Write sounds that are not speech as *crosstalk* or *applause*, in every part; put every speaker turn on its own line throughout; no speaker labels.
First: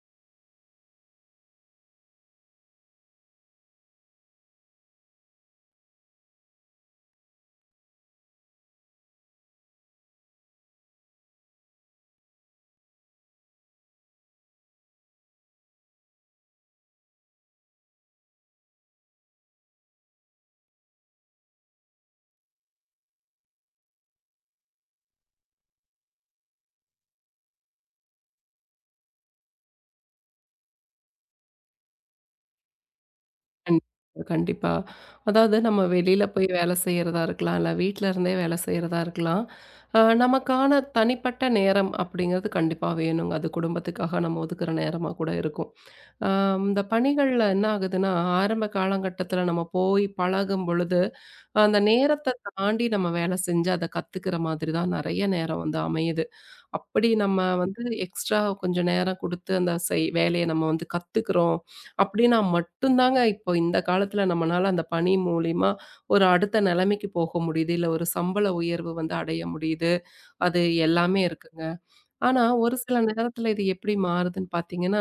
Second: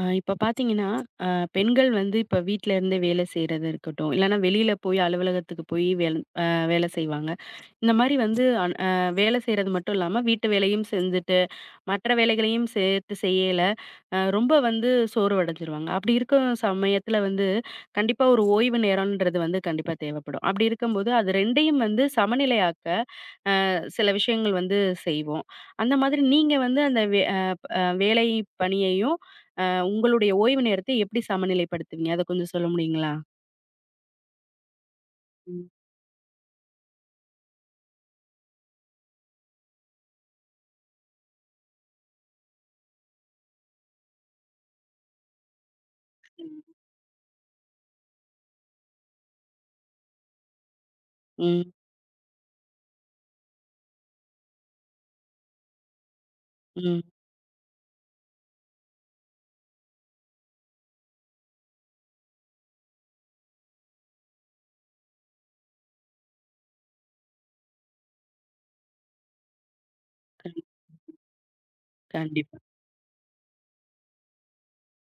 ஆ இப்ப பார்த்தீங்கன்னா, அ பெண்கள் வந்து இப்ப வீட்ல இருந்தே வேலை செய்றது இருக்கட்டும், இல்லன்னா வெளியில போய் அலுவலகத்துக்கு போய் அ வேலை செய்வாங்க. இந்த மாரி வந்து அன் அ வேலை செய்றது மட்டும் இல்லாம, வீட்டு வேலையும் செஞ்சுட்டு, மற்ற வேலைகளையும் சேர்த்து செய்யல, ரொம்ப வந்து சோர்வடைஞ்சிருவாங்க. அப்படி இருக்க சமயத்துல வந்து, கண்டிப்பா ஒரு ஓய்வு நேரம்ன்றது வந்து கண்டிப்பா தேவைப்படும். அப்படி இருக்கும்போது, அது 2யும் வந்து சமநிலையாக்க, சில விஷயங்கள் வந்து செய்வோம். அந்த மாதிரி நீங்க வந்து அந்த வேலை பணியையும், அ உங்களுடைய ஓய்வு நேரத்தை எப்படி சமநிலைப்படுத்துவீங்க? அத கொஞ்சம் சொல்ல முடியுங்களா?
கண்டிப்பா, கண்டிப்பா. அதாவது
ம்.
நம்ம வெளியில போய் வேலை செய்யறதா இருக்கலாம், இல்ல வீட்ல இருந்தே வேலை செய்யறதா இருக்கலாம். நமக்கான தனிப்பட்ட நேரம் அப்படிங்கிறது கண்டிப்பா வேணுங்க. அது குடும்பத்துக்காக நம்ம ஒதுக்குற நேரமா கூட இருக்கும். அ
ம்.
இந்த பணிகள்ல என்ன ஆகுதுன்னா, ஆரம்ப காலகட்டத்தில நம்ம போய் பழகும் பொழுது,
ம்,
அந்த நேரத்த தாண்டி நம்ம வேலை செஞ்சு அத கத்துக்கிற மாதிரி தான் நெறைய நேரம் வந்து அமையுது.
ம்.
அப்படி நம்ம வந்து எக்ஸ்ட்ரா கொஞ்சம் நேரம் குடுத்து அந்த செய் வேலைய நம்ம வந்து கத்துக்கிறோம். அப்படின்னா மட்டும்தாங்க இப்போ இந்த காலத்துல நம்மனால அந்த பணி மூலியமா ஒரு அடுத்த நிலைமைக்கு போக முடியுது. இல்ல ஒரு சம்பள உயர்வு வந்து அடைய முடியுது.
கண்
அது எல்லாமே இருக்குங்க. ஆனா
கண்டிப்பா.
ஒரு சில நேரத்துல இது எப்படி மாறுதுன்னு பார்த்தீங்கன்னா,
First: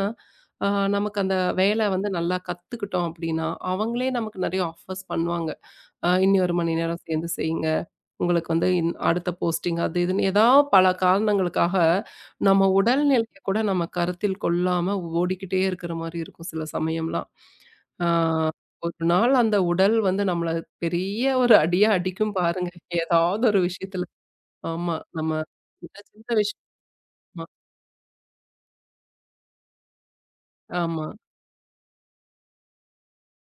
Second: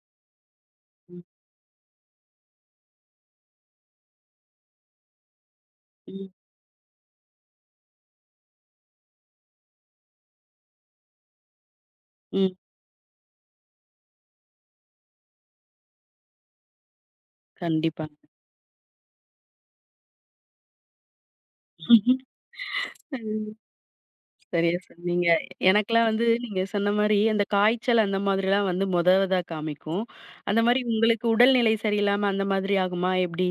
ஆ நமக்கு
ம்,
அந்த வேலை வந்து நல்லா கத்துக்கிட்டோம் அப்படின்னா, அவங்களே நமக்கு நெறைய ஆஃபர்ஸ் பண்ணுவாங்க.
ம்,
"இன்னி 1 மணி நேரம் சேர்ந்து செய்யுங்க. உங்களுக்கு வந்து அடுத்த போஸ்டிங் அது இதுன்னு ஏதா பல காரணங்களுக்காக,
ம்.
நம்ம உடல்நிலைய கூட நம்ம கருத்தில் கொள்ளாம ஓடிக்கிட்டே இருக்கிற மாரி இருக்கும் சில சமயம்லாம்.
கண்டிப்பா.
ஆ ஒரு நாள் அந்த உடல் வந்து நம்மள பெரிய ஒரு அடியா
*laughs*
அடிக்கும் பாருங்க. ஏதாவது
ம்,
ஒரு விஷயத்துல.
சரியா
ஆமா.
சொன்னீங்க.
நம்ம சின்ன
எனக்கெல்லாம் வந்து
சின்ன
நீங்க
விஷயமா
சொன்ன மாரி அந்த காய்ச்சல் அந்த மாதிரிலாம் வந்து மொத இதா காமிக்கும். அந்த மாரி
ஆமா.
உங்களுக்கு உடல்நிலை சரியில்லாம அந்த மாதிரி ஆகுமா எப்படி?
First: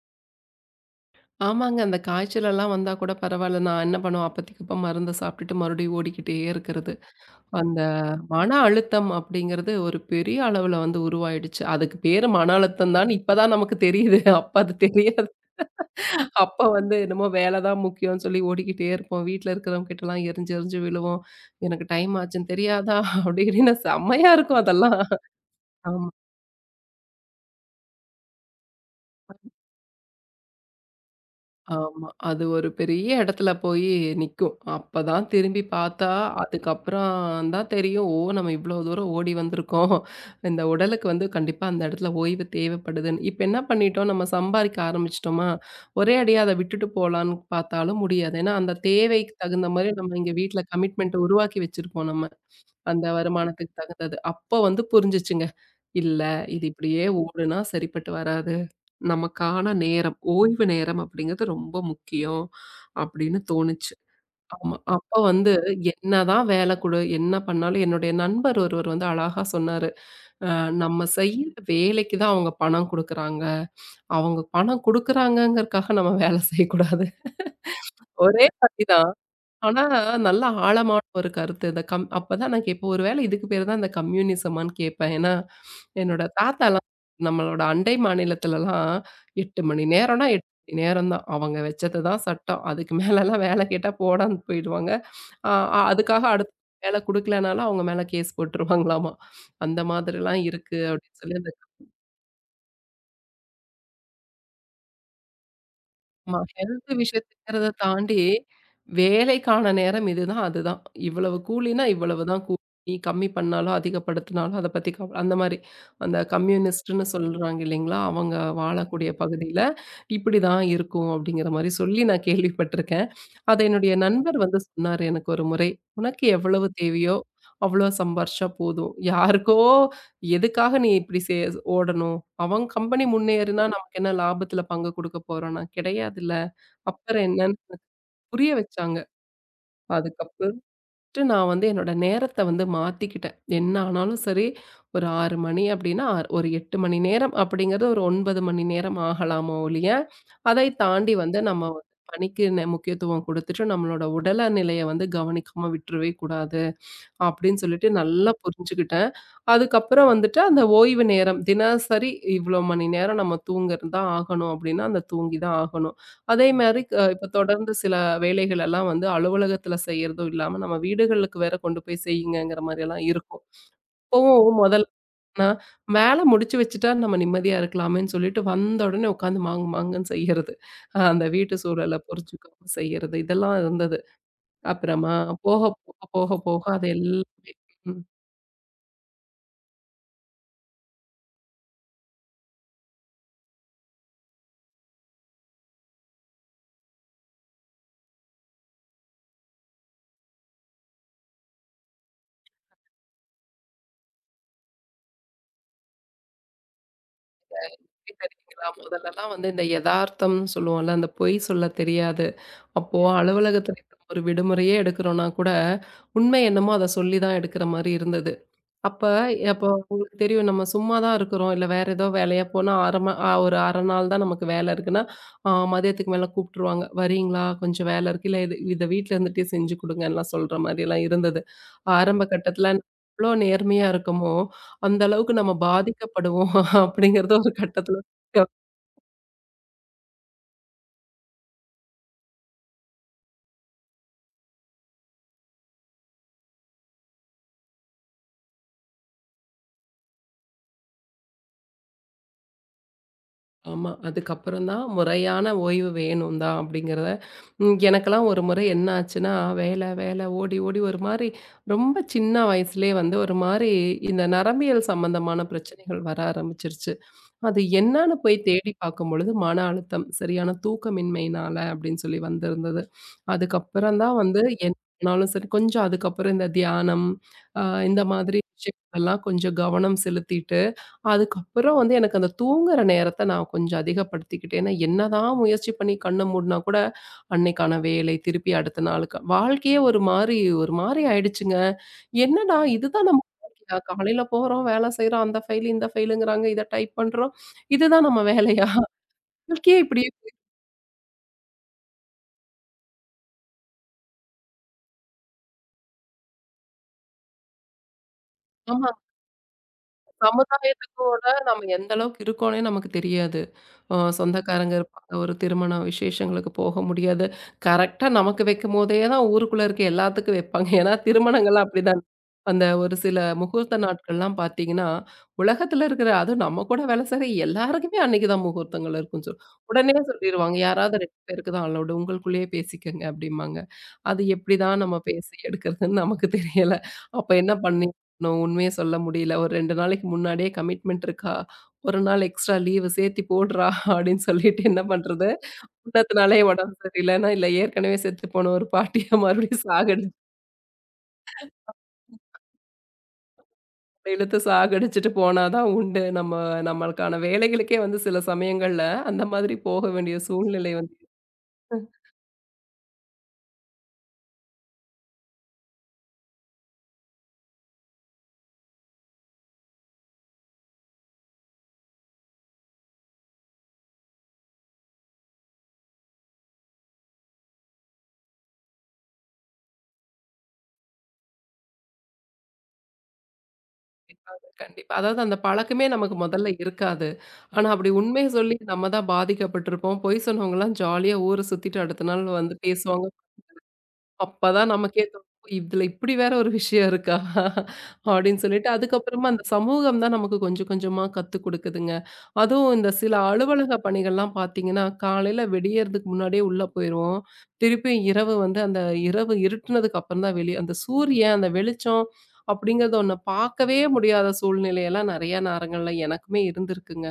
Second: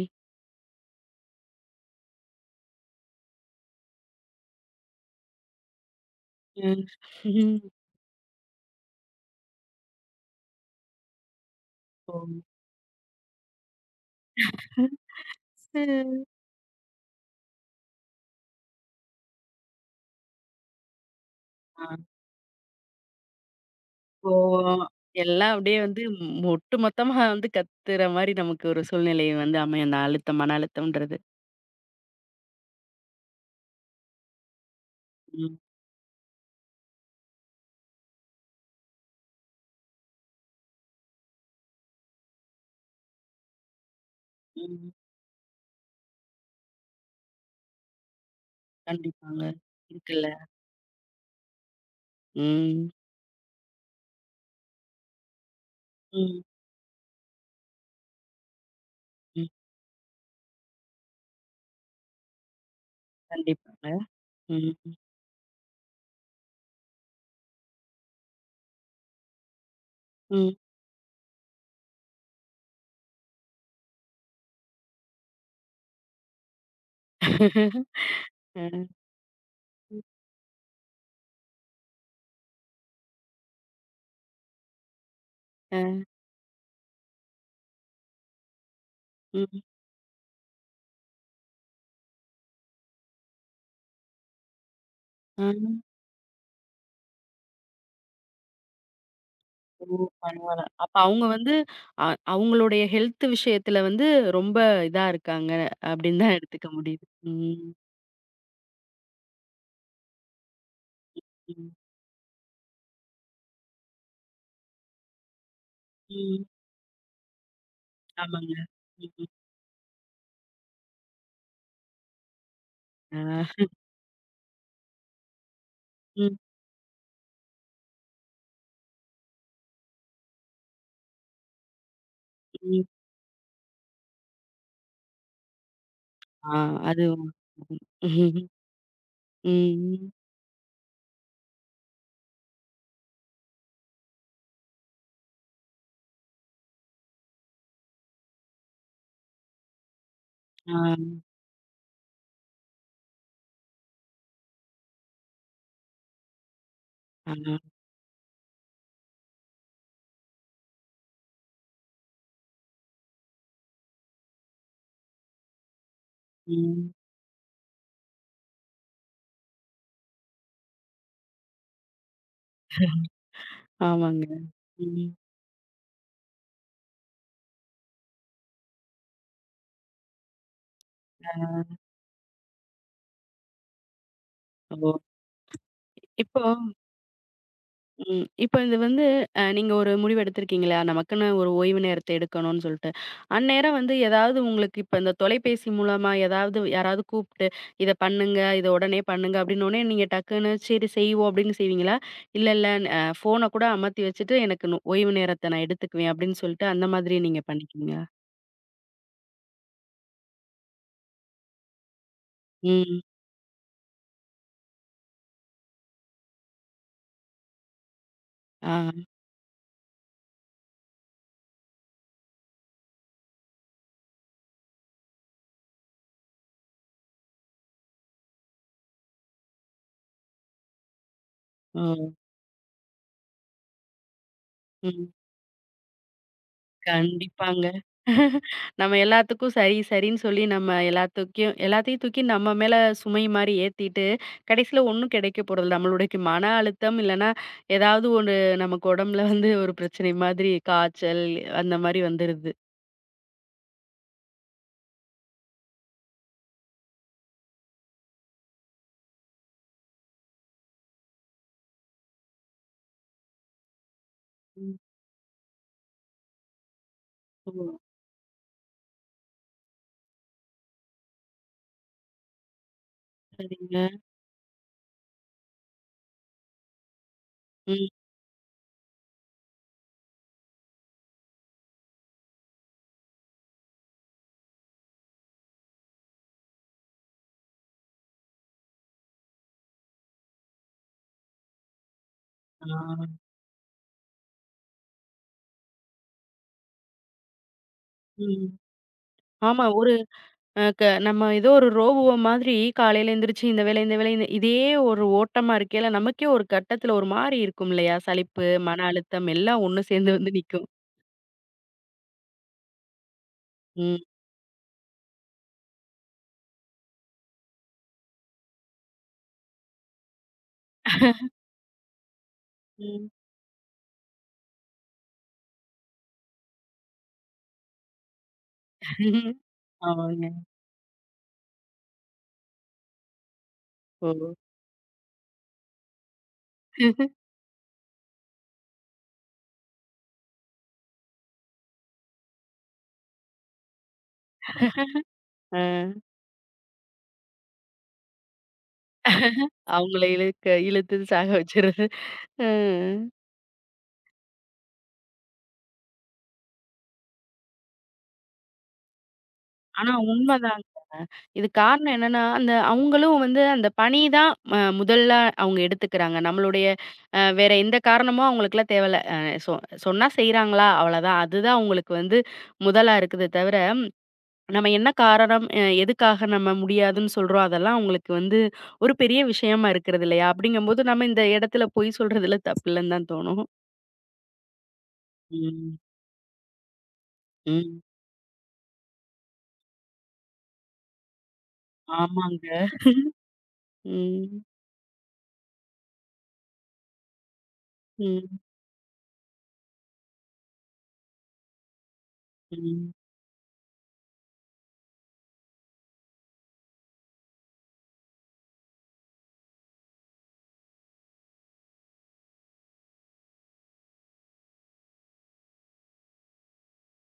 ஆமாங்க. அந்த காய்ச்சலெல்லாம் வந்தா கூட பரவாயில்ல. நான் என்ன பண்ணுவேன் அப்பதைக்கு அப்ப மருந்த சாப்பிட்டுட்டு மறுபடியும் ஓடிக்கிட்டே
ம்.
இருக்கிறது. அந்த மன அழுத்தம் அப்படிங்கிறது ஒரு பெரிய அளவுல வந்து உருவாயிடுச்சு. அதுக்கு
ஓ!
பேரு
ம்.
மன அழுத்தம் தான்னு இப்பதான் நமக்கு தெரியுது. *laughs* அப்ப அது தெரியாது.
ஓ.
அப்ப வந்து என்னமோ வேல தான் முக்கியம்னு சொல்லி ஓடிக்கிட்டே இருப்போம். வீட்ல இருக்கிறவங்க கிட்டலாம் எறிஞ்சு எறிஞ்சு விழுவோம்.
ஆ.
எனக்கு டைம் ஆச்சுன்னு தெரியாதா? *laughs* அப்படி இப்படின்னு செம்மையா
ஓ!
இருக்கும் அதெல்லாம்.
எல்லாம் அப்படியே வந்து
ஆமா.
ஒட்டுமொத்தமா வந்து கத்துற மாரி நமக்கு ஒரு சூழ்நிலை வந்து அமையும். அந்த அழுத்தம், மன அழுத்தம்ன்றது.
ஆமா. அது ஒரு பெரிய இடத்துல போய் நிக்கும். அப்பதான்
ம்,
திரும்பி பார்த்தா, அதுக்கப்புறம் தான் தெரியும். ஓ! நம்ம இவ்ளோ தூரம் ஓடி வந்திருக்கோம். இந்த உடலுக்கு வந்து கண்டிப்பா அந்த இடத்துல ஓய்வு தேவைப்படுதுன்னு. இப்ப என்ன பண்ணிட்டோம், நம்ம சம்பாரிக்க
ம்.
ஆரம்பிச்சுட்டோமா, ஒரே அடியா அத விட்டுட்டு போலான்னு பார்த்தாலும் முடியாது. ஏன்னா, அந்த தேவைக்கு
கண்டிப்பாங்க.
தகுந்த மாரி நம்ம
இருக்குல்ல.
இங்க வீட்ல கமிட்மெண்ட் உருவாக்கி வச்சிருப்போம் நம்ம.
ம்.
அந்த வருமானத்துக்கு தகுந்தது. அப்போ வந்து புரிஞ்சுச்சுங்க. இல்ல,
ம்,
இது இப்படியே ஓடுனா சரிப்பட்டு வராது.
ம்.
நமக்கான நேரம், ஓய்வு நேரம் அப்படிங்கிறது ரொம்ப முக்கியம் அப்படின்னு
கண்டிப்பாங்க.
தோணுச்சு.
ம்,
ஆமா. அப்ப வந்து என்னதான் வேலை குடு, என்ன பண்ணாலும் என்னுடைய நண்பர் ஒருவர் வந்து அழகா சொன்னாரு. அ
ம்.
நம்ம செய்யற வேலைக்கு தான் அவங்க பணம் குடுக்குறாங்க. அவங்க பணம் குடுக்குறாங்கங்கறக்காக நம்ம வேலை செய்யக்கூடாது.
அ, *laughs*
ஒரே படி தான். ஆனா, நல்ல ஆழமான ஒரு கருத்து. இந்த கம் அப்பதான் நான் கேட்பேன். ஒருவேளை இதுக்கு பேரு தான் இந்த கம்யூனிசமான்னு கேட்பேன். ஏன்னா,
அ,
என்னோட தாத்தாலாம் நம்மளோட அண்டை மாநிலத்துலலாம்
ம்.
8 மணி நேரம்னா 8 மணி நேரம் தான். அவங்க வச்சது தான் சட்டம். அதுக்கு மேலலாம் வேலை கேட்டா போடான்னு போயிடுவாங்க.
ஆ.
அ அ அதுக்காக அடுத்து வேலை குடுக்கலனாலும் அவங்க மேல கேஸ் போட்டுருவாங்களாமா. அந்த
ஓ!
மாதிரிலாம்
பரவால்ல.
இருக்கு
அப்ப
அப்படின்னு
அவங்க
சொல்லி
வந்து அ அவங்களுடைய ஹெல்த் விஷயத்துல வந்து ரொம்ப இதா இருக்காங்க அப்படின்னு தான்
ஆமா.
எடுத்துக்க
ஹெல்த்
முடியுது.
விஷயத்துங்கிறத
ம்,
தாண்டி, வேலைக்கான நேரம் இதுதான், அதுதான். இவ்வளவு
ம்,
கூலினா இவ்வளவுதான் கூலி. நீ கம்மி பண்ணாலும், அதிகப்படுத்தினாலும் அத பத்தி அந்த மாரி. அந்த
ம்.
கம்யூனிஸ்ட்ன்னு சொல்றாங்க இல்லைங்களா? அவங்க
ஆமாங்க. ம்,
வாழக்கூடிய
ம்.
பகுதியில, இப்படிதான் இருக்கும் அப்படிங்கிற மாரி சொல்லி நான் கேள்விப்பட்டிருக்கேன்.
ஆ.
அத என்னுடைய நண்பர் வந்து சொன்னாரு எனக்கு ஒரு முறை. "உனக்கு
ம்,
எவ்வளவு தேவையோ, அவ்வளோ சம்பாரிச்சா போதும். யாருக்கோ எதுக்காக நீ இப்படி ஓடணும்? அவன்
ம்.
கம்பெனி முன்னேறுனா நமக்கு என்ன லாபத்துல பங்கு குடுக்க போறோம்னா? கிடையாதுல்ல.
ஆ, அது
அப்புறம் என்னன்னு
ம்.
புரிய வச்சாங்க.
ம்,
அதுக்கப்புறம்ட்டு நான் வந்து என்னோட நேரத்த வந்து மாத்திக்கிட்டேன். என்ன ஆனாலும் சரி, ஒரு 6 மணி அப்படின்னா, ஒரு 8 மணி நேரம் அப்படிங்கிறது ஒரு 9 மணி நேரம் ஆகலாமோ ஒழிய, அதை
ஆ,
தாண்டி வந்து நம்ம வந்து பணிக்கு முக்கியத்துவம் குடுத்துட்டு, நம்மளோட உடல நிலைய வந்து கவனிக்காம விட்டுறவே கூடாது.
ஆ,
அப்படின்னு சொல்லிட்டு நல்லா புரிஞ்சுக்கிட்டேன். அதுக்கப்புறம் வந்துட்டு அந்த ஓய்வு நேரம் தினசரி இவ்வளோ மணி நேரம் நம்ம தூங்குறது தான் ஆகணும் அப்படின்னா அந்த தூங்கி தான் ஆகணும். அதே மாரி
ம்.
இப்போ தொடர்ந்து சில வேலைகள் எல்லாம் வந்து அலுவலகத்தில செய்யறதும் இல்லாம நம்ம வீடுகளுக்கு வேற கொண்டு போய் செய்யுங்கங்கிற மாரியெல்லாம் இருக்கும்.
ஆமாங்க.
இப்பவும் முதல்
ம்.
நான் வேலை முடிச்சு வச்சுட்டா நம்ம நிம்மதியா இருக்கலாமேன்னு சொல்லிட்டு வந்த உடனே உட்காந்து மாங்கு மாங்குன்னு செய்யறது. அந்த
ஆ,
வீட்டு சூழல புரிஞ்சுக்காம செய்யறது இதெல்லாம் இருந்தது.
ஓ!
அப்புறமா போக
இப்போ
போக அது எல்லாமே ம்.
ம். இப்போ இது வந்து நீங்க ஒரு முடிவு எடுத்திருக்கீங்களா? நமக்குன்னு ஒரு ஓய்வு நேரத்த எடுக்கணும்னு சொல்ட்டு. அந்நேரம் வந்து ஏதாவது உங்களுக்கு இப்ப இந்த தொலைபேசி மூலமா ஏதாவது யாராவது கூப்ட்டு, "இத பண்ணுங்க. இத உடனே பண்ணுங்க." அப்டின்னோனே நீங்க டக்குன்னு "சரி செய்வோம்." அப்டின்னு செய்வீங்களா? இல்ல, இல்ல ஃபோன கூட அமத்தி வச்சுட்டு எனக்கு ஓய்வு நேரத்த நான் எடுத்துக்குவேன் அப்டின்னு சொல்ட்டு அந்த மாதிரி நீங்க பண்ணிக்குவீங்களா?
தெரியுங்களா? முதல்லலாம் வந்து இந்த எதார்த்தம்னு சொல்லுவோம்ல, அந்த பொய் சொல்ல தெரியாது.
ம்.
அப்போ அலுவலகத்துல இப்ப ஒரு விடுமுறையே எடுக்கிறோம்னா கூட, உண்மை என்னமோ அத சொல்லி தான் எடுக்கிற மாரி இருந்தது. அப்ப
ஆ.
அப்போ உங்களுக்கு தெரியும் நம்ம சும்மா தான் இருக்கிறோம், இல்ல வேற ஏதோ வேலையா போனா 1/2 ம அ ஒரு 1/2 நாள் தான் நமக்கு வேலை இருக்குன்னா, மதியத்துக்கு மேல கூப்பிட்டுருவாங்க. "வரீங்களா? கொஞ்சம் வேலை இருக்கு. இல்ல இது இத வீட்ல இருந்துட்டே செஞ்சு குடுங்கன்லாம்" சொல்ற மாரிலாம் இருந்தது.
ஓ!
ஆரம்ப கட்டத்துல எவ்ளோ நேர்மையா இருக்கமோ, அந்த
ம்.
அளவுக்கு நம்ம பாதிக்கப்படுவோம் *laughs* அப்படிங்கிறது ஒரு
கண்டிப்பாங்க.
கட்டத்துல
நம்ம எல்லாத்துக்கும் சரி, சரின்னு சொல்லி நம்ம எல்லாத்துக்கும் எல்லாத்தையும் தூக்கி நம்ம மேல சுமை மாரி ஏத்திட்டு, கடைசியில ஒண்ணும் கிடைக்க போறதில்ல. நம்மளுடைய மன அழுத்தம் இல்லன்னா, ஏதாவது ஒரு நமக்கு உடம்புல வந்து ஒரு பிரச்சனை மாதிரி காய்ச்சல் அந்த மாரி வந்துருது.
ஆமா. அதுக்கப்புறம் தான் முறையான ஓய்வு வேணும் தான் அப்படிங்கிறத ம், எனக்கெல்லாம் ஒரு முறை என்ன ஆச்சுன்னா, வேலை வேலை ஓடி ஓடி ஒரு மாரி ரொம்ப சின்ன வயசுலயே வந்து ஒரு மாரி இந்த
ம்.
நரம்பியல் சம்பந்தமான பிரச்சனைகள் வர ஆரம்பிச்சிருச்சு.
ஓ!
அது என்னன்னு போய் தேடி பார்க்கும்பொழுது மன அழுத்தம், சரியான தூக்கமின்மையினால அப்படின்னு சொல்லி வந்திருந்தது.
சரிங்க.
அதுக்கப்புறம் தான் வந்து என்ன ஆனாலும் சரி கொஞ்சம் அதுக்கப்புறம் இந்த தியானம், அ
ம்.
இந்த மாதிரி விஷயங்கள்லாம் கொஞ்சம் கவனம் செலுத்திட்டு அதுக்கப்புறம் வந்து எனக்கு அந்த தூங்குற நேரத்த நான் கொஞ்சம் அதிகப்படுத்திக்கிட்டேன். ஏன்னா, என்னதான் முயற்சி பண்ணி கண்ண மூடுனா கூட, அன்னைக்கான வேலை, திருப்பி அடுத்த நாளுக்கு வாழ்க்கையே ஒரு மாரி ஆயிடுச்சுங்க. என்னடா
ஆ.
இதுதான் நம்ம வாழ்க்கையா? காலையில போறோம், வேலை செய்றோம், அந்த ஃபைல், இந்த ஃபைலுங்கிறாங்க, இத டைப் பண்றோம். இதுதான் நம்ம
ம்.
வேலையா?
ஆமா.
வாழ்க்கையே
ஒரு
இப்படியே
அ க நம்ம ஏதோ ஒரு ரோபோ மாதிரி காலையில எந்திரிச்சு இந்த வேலை, இந்த வேலை இந்த இதே ஒரு ஓட்டமா இருக்கையில, நமக்கே ஒரு கட்டத்துல ஒரு மாரி இருக்கும் இல்லையா? சலிப்பு, மன
ஆமா.
அழுத்தம் எல்லாம் ஒண்ணு சேர்ந்து வந்து நிக்கும்.
சமுதாய அவங்களோட நம்ம எந்த அளவுக்கு இருக்கோன்னே நமக்கு தெரியாது.
ம்.
சொந்தக்காரங்க இருப்பாங்க, ஒரு திருமண விசேஷங்களுக்கு போக முடியாது. கரெக்ட்டா நமக்கு வைக்கும்போதே தான் ஊருக்குள்ள இருக்க எல்லாத்துக்கும் வைப்பாங்க. ஏன்னா திருமணங்கள்லாம் அப்படிதான். அந்த ஒரு
ம்.
சில முகூர்த்த நாட்கள்லாம் பார்த்தீங்கன்னா, உலகத்துல இருக்கிற அதுவும் நம்ம கூட வேலை செய்ற எல்லாருக்குமே அன்னைக்கு தான் முகூர்த்தங்கள் இருக்குன்னு உடனே
ஆமாங்க.
சொல்லிருவாங்க. யாராவது 2 பேருக்கு தான் அலவுடு. உங்களுக்குள்ளேயே பேசிக்கங்க அப்படிம்பாங்க. அது
ஓ!
எப்படிதான் நம்ம பேசி எடுக்கிறதுன்னு நமக்கு தெரியல. அப்ப என்ன பண்ணி நான் உண்மைய சொல்ல முடியல. ஒரு 2 நாளைக்கு முன்னாடியே கமிட்மெண்ட் இருக்கா? 1 நாள் எக்ஸ்ட்ரா லீவு சேர்த்தி போடுறா *laughs* அப்படின்னு சொல்லிட்டு என்ன பண்றது?
அ
முந்தத்த நாளே உடம்பு சரியில்லன்னா, இல்ல ஏற்கனவே செத்து போன ஒரு பாட்டிய மறுபடியும்
அவங்கள
சாகடிச்சு
இழுக்க இழுத்து சாக வச்சுறது. அ
இழுத்து சாகடிச்சுட்டு போனா தான் உண்டு. நம்மளுக்கான வேலைகளுக்கே வந்து சில சமயங்கள்ல அந்த மாதிரி போக
ஆனா
வேண்டிய
உண்மதான்.
சூழ்நிலை வந்து
இது காரணம் என்னன்னா, அந்த அவங்களும் வந்து அந்த பணி தான் முதல்ல அவங்க எடுத்துக்கிறாங்க. நம்மளுடைய வேற எந்த காரணமும் அவங்களுக்குலாம் தேவையில்ல. அ சொ சொன்னா செய்றாங்களா? அவ்வளதான். அதுதான் அவங்களுக்கு வந்து முதலா இருக்குது தவிர, நம்ம என்ன காரணம், எதுக்காக நம்ம முடியாதுன்னு சொல்றோம், அதெல்லாம் அவங்களுக்கு வந்து ஒரு பெரிய விஷயமா இருக்கிறது இல்லையா? அப்படிங்கும்போது நம்ம இந்த இடத்துல பொய் சொல்றதுல தப்பில்லன்னு தான் தோணும்.
கண்டிப்பாங்க, கண்டிப்பா. அதாவது அந்த
ம்,
பழக்கமே நமக்கு முதல்ல இருக்காது. ஆனா
ம்.
அப்படி உண்மைய சொல்லி நம்ம தான் பாதிக்கப்பட்டிருப்போம். பொய் சொன்னவங்கலாம் ஜாலியா ஊர சுத்திட்டு அடுத்த நாள்
ஆமாங்க.
வந்து பேசுவாங்க.
ம்,
அப்பதான் நமக்கே தோணும். இதுல இப்படி வேற ஒரு விஷயம் இருக்கா?
ம்,
அப்படின்னு சொல்லிட்டு அதுக்கப்புறமா அந்த சமூகம் தான் நமக்கு கொஞ்சம் கொஞ்சமா கத்துக் குடுக்குதுங்க. அதுவும் இந்த
ம்.
சில அலுவலக பணிகள்லாம் பார்த்தீங்கன்னா, காலையில விடியறதுக்கு முன்னாடியே உள்ள போயிருவோம். திருப்பி இரவு வந்து அந்த இரவு இருட்டுனதுக்கு அப்புறம் தான் வெளிய அந்த சூரியன், அந்த வெளிச்சம் அப்படிங்கிறது ஒண்ணு பார்க்கவே முடியாத சூழ்நிலையெல்லாம் நெறைய நேரங்கள்ல எனக்குமே இருந்திருக்குங்க.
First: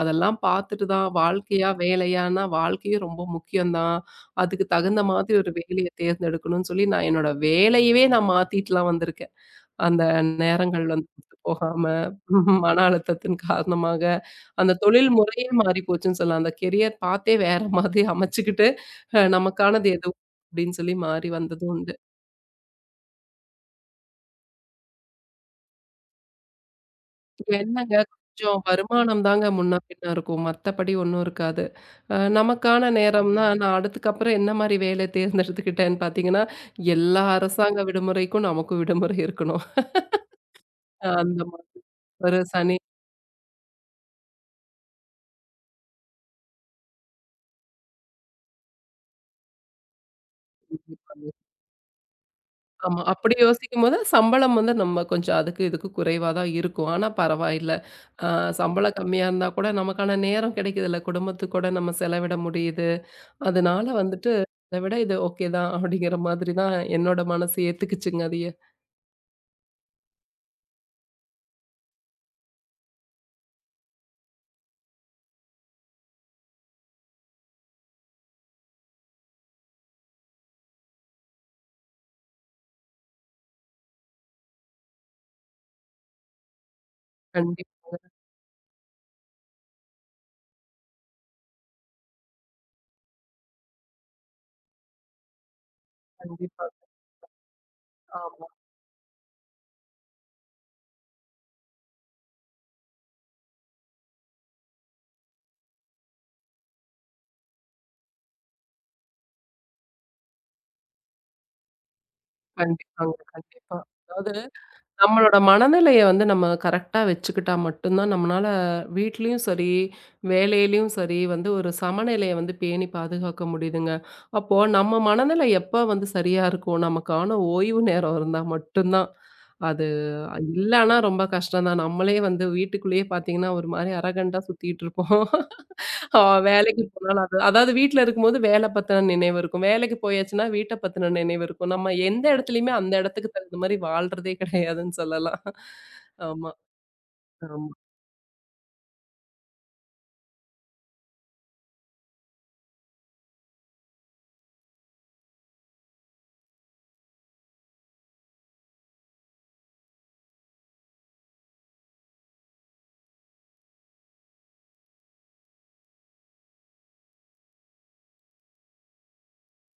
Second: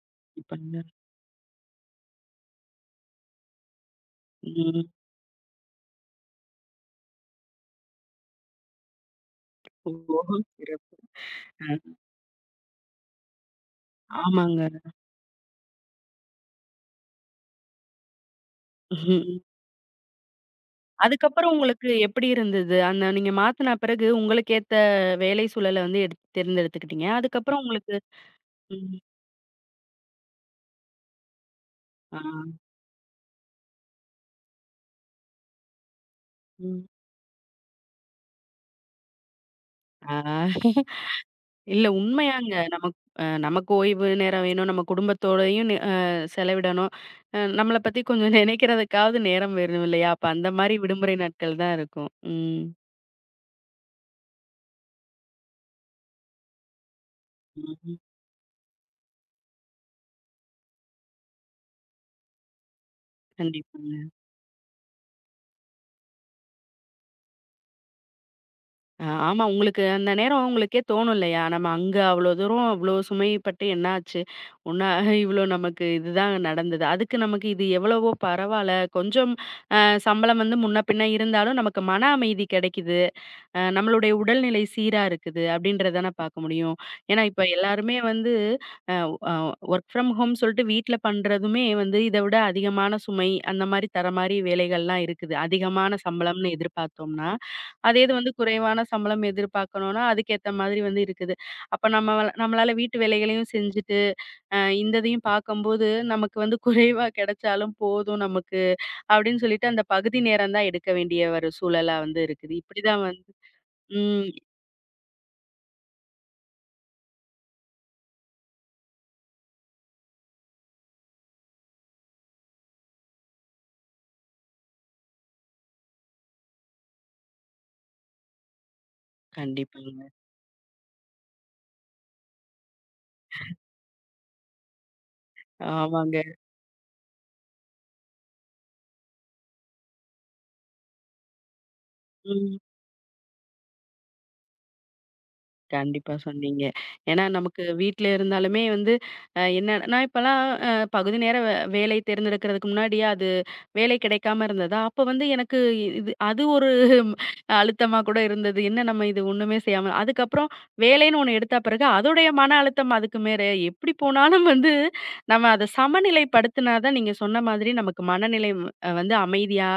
அதெல்லாம்
கண்டிப்பாங்க.
பார்த்துட்டு தான் வாழ்க்கையா, வேலையான்னா வாழ்க்கையும் ரொம்ப முக்கியம் தான். அதுக்கு
ம்.
தகுந்த மாதிரி ஒரு வேலைய தேர்ந்தெடுக்கணும்னு சொல்லி, என்னோட வேலையவே நான் மாத்திட்டுலாம் வந்திருக்கேன்.
ஓ!
அந்த நேரங்கள்
சிறப்பு.
வந்து
அ
போகாம மன அழுத்தத்தின் காரணமாக,
ஆமாங்க.
அந்த தொழில் முறையே மாறி போச்சுன்னு சொல்லலாம். அந்த கெரியர் பாத்தே வேற மாதிரி அமைச்சுக்கிட்டு,
ம்ஹ்ம்.
நமக்கானது எதுவும் அப்படின்னு சொல்லி மாறி
அதுக்கப்புறம்
வந்தது
உங்களுக்கு
உண்டு.
எப்படி இருந்தது? அந்த நீங்க மாத்துன பிறகு உங்களுக்கு ஏத்த வேலை சூழல வந்து தேர்ந்தெடுத்துக்கிட்டீங்க. அதுக்கப்புறம் உங்களுக்கு
என்னங்க, கொஞ்சம்
ம்.
வருமானம் தாங்க முன்ன பின்ன இருக்கும். மத்தபடி ஒண்ணும் இருக்காது.
ஆ.
நமக்கான நேரம்னா, நான் அடுத்துக்கப்புறம் என்ன மாரி வேலை தேர்ந்தெடுத்துக்கிட்டேன்னு பார்த்தீங்கன்னா,
ம்.
எல்லா அரசாங்க விடுமுறைக்கும் நமக்கும் விடுமுறை இருக்கணும்.
ஆ.
அந்த மாதிரி
இல்ல
ஒரு
உண்மையாங்க.
சனி
நமக்கு ஓய்வு நேரம் வேணும். நம்ம குடும்பத்தோடயும் நே அ செலவிடணும். நம்மள பத்தி கொஞ்சம் நினைக்கிறதுக்காவது நேரம் வேணும் இல்லையா? அப்ப அந்த மாரி விடுமுறை நாட்கள் தான் இருக்கும். ம்.
ஆமா. அப்படி யோசிக்கும்போது, சம்பளம் வந்து நம்ம கொஞ்சம் அதுக்கு இதுக்கும் குறைவா தான் இருக்கும். ஆனா பரவாயில்ல.
ம்ஹ்ம்.
அ சம்பளம் கம்மியா இருந்தா கூட நமக்கான நேரம் கிடைக்குதுல்ல. குடும்பத்துக்கு கூட நம்ம செலவிட முடியுது. அதனால
கண்டிப்பாங்க.
வந்துட்டு, "இத விட இது ஓகே தான்." அப்படிங்கிற மாதிரி தான் என்னோட மனசு ஏத்துக்குச்சுங்க அதைய.
ஆமா. உங்களுக்கு அந்த நேரம் உங்களுக்கே தோணும் இல்லையா? நம்ம அங்க அவ்ளோ தூரம் அவ்ளோ சுமைப்பட்டு என்ன ஆச்சு? ஒண்ணா *laughs* இவ்ளோ நமக்கு இதுதான் நடந்தது. அதுக்கு நமக்கு இது எவ்வளவோ பரவால்ல. கொஞ்சம் அ சம்பளம் வந்து முன்ன பின்ன இருந்தாலும் நமக்கு மன அமைதி கிடைக்குது. நம்மளுடைய உடல்நிலை சீரா இருக்குது அப்படின்றத தானே பார்க்க முடியும். ஏன்னா, இப்ப எல்லாருமே
கண்டிப்பாங்க,
வந்து அ அ ஒர்க் ஃப்ரம் ஹோம் சொல்லிட்டு வீட்ல பண்றதுமே வந்து இத விட அதிகமான சுமை அந்த மாரி தர மாரி வேலைகள்லாம் இருக்குது. அதிகமான சம்பளம்னு
கண்டிப்பா.
எதிர்பார்த்தோம்னா, அதே இது வந்து
ஆமா.
குறைவான சம்பளம் எதிர்பார்க்கணும்னா, அதுக்கேத்த மாதிரி வந்து இருக்குது. அப்ப நம்மள நம்மளால வீட்டு வேலைகளையும் செஞ்சுட்டு, இந்த இதையும் பார்க்கும்போது நமக்கு வந்து குறைவா கிடைச்சாலும் போதும் நமக்கு அப்படின்னு சொல்லிட்டு அந்த பகுதி நேரம் தான் எடுக்க வேண்டிய ஒரு சூழலா வந்து இருக்குது. இப்படிதான்
கண்டிப்பாங்க,
வந்து
கண்டிப்பா.
ம்.
அதாவது நம்மளோட மனநிலைய வந்து நம்ம கரெக்ட்டா வச்சுக்கிட்டா மட்டும் தான் நம்மனால வீட்லயும் சரி, வேலையிலயும் சரி வந்து ஒரு சமநிலைய வந்து பேணி பாதுகாக்க முடியுதுங்க. அப்போ நம்ம மனநிலை எப்ப வந்து சரியா இருக்கும், நமக்கான ஓய்வு நேரம் இருந்தா மட்டும் தான். அது
கண்டிப்பாங்க.
இல்லன்னா ரொம்ப கஷ்டம் தான். நம்மளே வந்து வீட்டுக்குள்ளேயே பார்த்தீங்கன்னா, ஒரு மாரி அரகண்டா சுத்திட்டு இருப்போம்.
ஆமாங்க.
ஆ வேலைக்கு போனாலும் அது அதாவது வீட்ல இருக்கும்போது வேல பத்தின நினைவு இருக்கும். வேலைக்கு போயாச்சுன்னா வீட்ட பத்தின நினைவு இருக்கும். நம்ம எந்த
ம்.
இடத்துலயுமே அந்த இடத்துக்கு தகுந்த மாரி வாழ்றதே கிடையாதுன்னு சொல்லலாம்.
கண்டிப்பா
ஆமா,
சொன்னீங்க. ஏன்னா நமக்கு
ஆமா.
வீட்ல இருந்தாலுமே வந்து என்ன நான் இப்பலாம் பகுதி நேர வேலை தேர்ந்தெடுக்கிறதுக்கு முன்னாடியே அது வேலை கிடைக்காம இருந்ததா, அப்ப வந்து எனக்கு இது அது ஒரு *laughs* அழுத்தமா கூட இருந்தது. என்ன நம்ம இது ஒண்ணுமே செய்யாம அதுக்கப்புறம் வேலைன்னு ஒண்ணு எடுத்த பிறகு அதோடைய மன அழுத்தம் அதுக்கு மேல. எப்படி போனாலும் வந்து நம்ம அத சமநிலைப்படுத்தினா தான் நீங்க சொன்ன மாதிரி நமக்கு மனநிலை வந்து அமைதியா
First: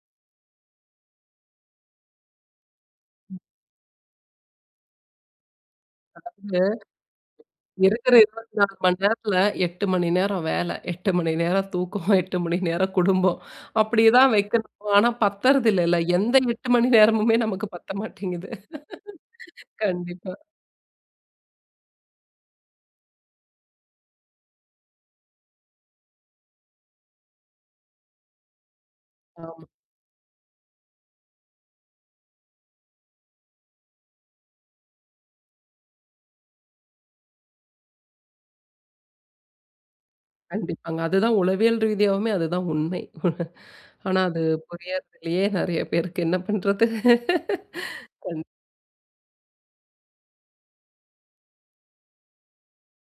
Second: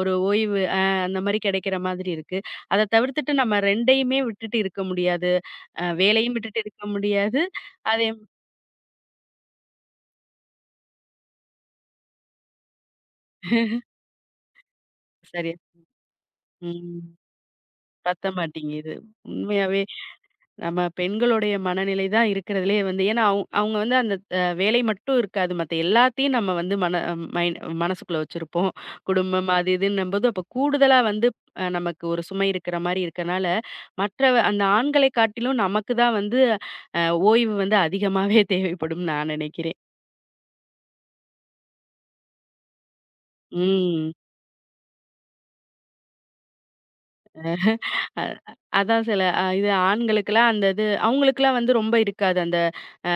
ஒரு ஓய்வு அந்த மாரி கிடைக்கிற மாதிரி இருக்கு. அத தவிர்த்துட்டு நம்ம 2யுமே விட்டுட்டு இருக்க முடியாது. வேலையும் விட்டுட்டு இருக்க முடியாது. அதே
இருக்கிற 24 மணி நேரத்துல 8 மணி நேரம் வேல, 8 மணி நேரம் தூக்கம், 8 மணி நேரம் குடும்பம்.
*laughs*
அப்படிதான் வைக்கணும். ஆனா
சரி.
பத்தறது இல்லல்ல. எந்த 8 மணி
ம்.
நேரமுமே நமக்கு பத்த
பத்த
மாட்டேங்குது.
மாட்டேங்குது. உண்மையாவே
கண்டிப்பா.
நம்ம பெண்களுடைய மனநிலை தான் இருக்கிறதுலயே வந்து ஏன்னா அவங்க வந்து அந்த வேலை மட்டும் இருக்காது. மத்த எல்லாத்தையும் நம்ம வந்து மைண்ட் மனசுக்குள்ள வச்சிருப்போம். குடும்பம்
ஆமா,
அது இதுன்னும்போது அப்ப கூடுதலா வந்து நமக்கு ஒரு சுமை இருக்கிற மாரி இருக்கனால, மற்ற அந்த ஆண்களை காட்டிலும் நமக்கு தான் வந்து அ ஓய்வு வந்து அதிகமாவே தேவைப்படும்னு நான் நினைக்கிறேன்.
கண்டிப்பாங்க. அதுதான் உளவியல் ரீதியாவுமே அதுதான் உண்மை.
ம்.
ஆனா அது புரியறதில்லயே நெறைய பேருக்கு என்ன பண்றது?
அ அதான் சில இது ஆண்களுக்கெல்லாம் அந்த இது அவங்களுக்கெல்லாம் வந்து ரொம்ப இருக்காது. அந்த அ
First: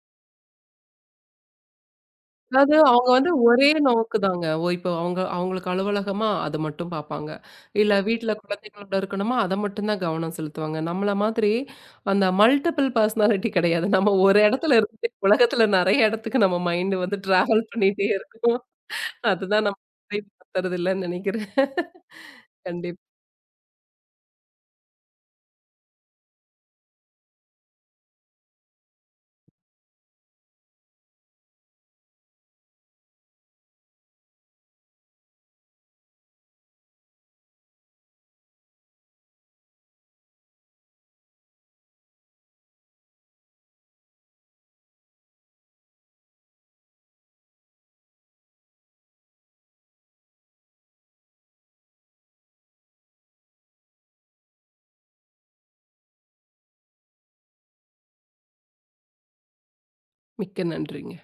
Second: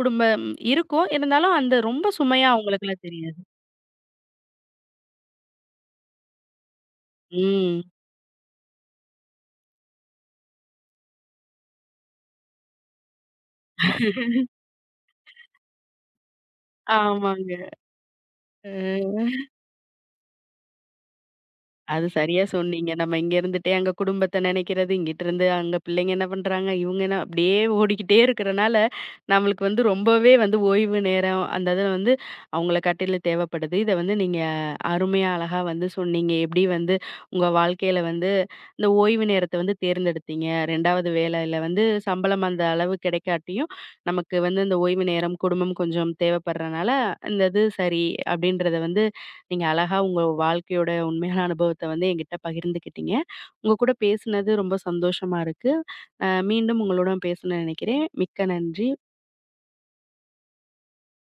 குடும்பம் இருக்கும். இருந்தாலும் அந்த ரொம்ப சுமையா
அதாவது
அவங்களுக்கெல்லாம்
அவங்க வந்து
தெரியாது.
ஒரே நோக்கு தாங்க. ஓ! இப்போ அவங்களுக்கு அலுவலகமா அது மட்டும் பார்ப்பாங்க.
ம்.
இல்ல வீட்ல குழந்தைகளோட இருக்கணுமா, அத மட்டும் தான் கவனம் செலுத்துவாங்க. நம்மள மாதிரி அந்த மல்டிபிள் பர்சனாலிட்டி கிடையாது. நம்ம ஒரு இடத்துல இருந்துட்டு உலகத்துல நெறைய இடத்துக்கு நம்ம மைண்ட் வந்து
ஆமாங்க.
டிராவல் பண்ணிட்டே இருக்கும்.
அ.
அதுதான் நம்ம புரிய பத்தறதில்லன்னு நெனைக்கிறேன்.
அது சரியா சொன்னீங்க.
கண்டிப்பா.
நம்ம இங்க இருந்துட்டே அங்க குடும்பத்த நெனைக்கிறது, இங்கிட்டிருந்து அங்க பிள்ளைங்க என்ன பண்றாங்க, இவங்க என்ன அப்படியே ஓடிக்கிட்டே இருக்கிறனால, நம்மளுக்கு வந்து ரொம்பவே வந்து ஓய்வு நேரம் அந்த இதில வந்து அவங்கள கட்டில தேவைப்படுது. இத வந்து நீங்க அருமையா, அழகா வந்து சொன்னீங்க. எப்படி வந்து உங்க வாழ்க்கையில வந்து இந்த ஓய்வு நேரத்த வந்து தேர்ந்தெடுத்தீங்க. 2வது வேலையில வந்து சம்பளம் அந்த அளவு கிடைக்காட்டியும், நமக்கு வந்து இந்த ஓய்வு நேரம், குடும்பம் கொஞ்சம் தேவைப்படுறனால, இந்த இது சரி அப்படின்றத வந்து நீங்க அழகா உங்க வாழ்க்கையோட உண்மையான அனுபவத்த வந்து என்கிட்ட பகிர்ந்துக்கிட்டீங்க. உங்க கூட பேசினது ரொம்ப சந்தோஷமா இருக்கு. மீண்டும் உங்களுடன் பேசணும்னு நினைக்கிறேன். மிக்க நன்றி.
மிக்க நன்றிங்க.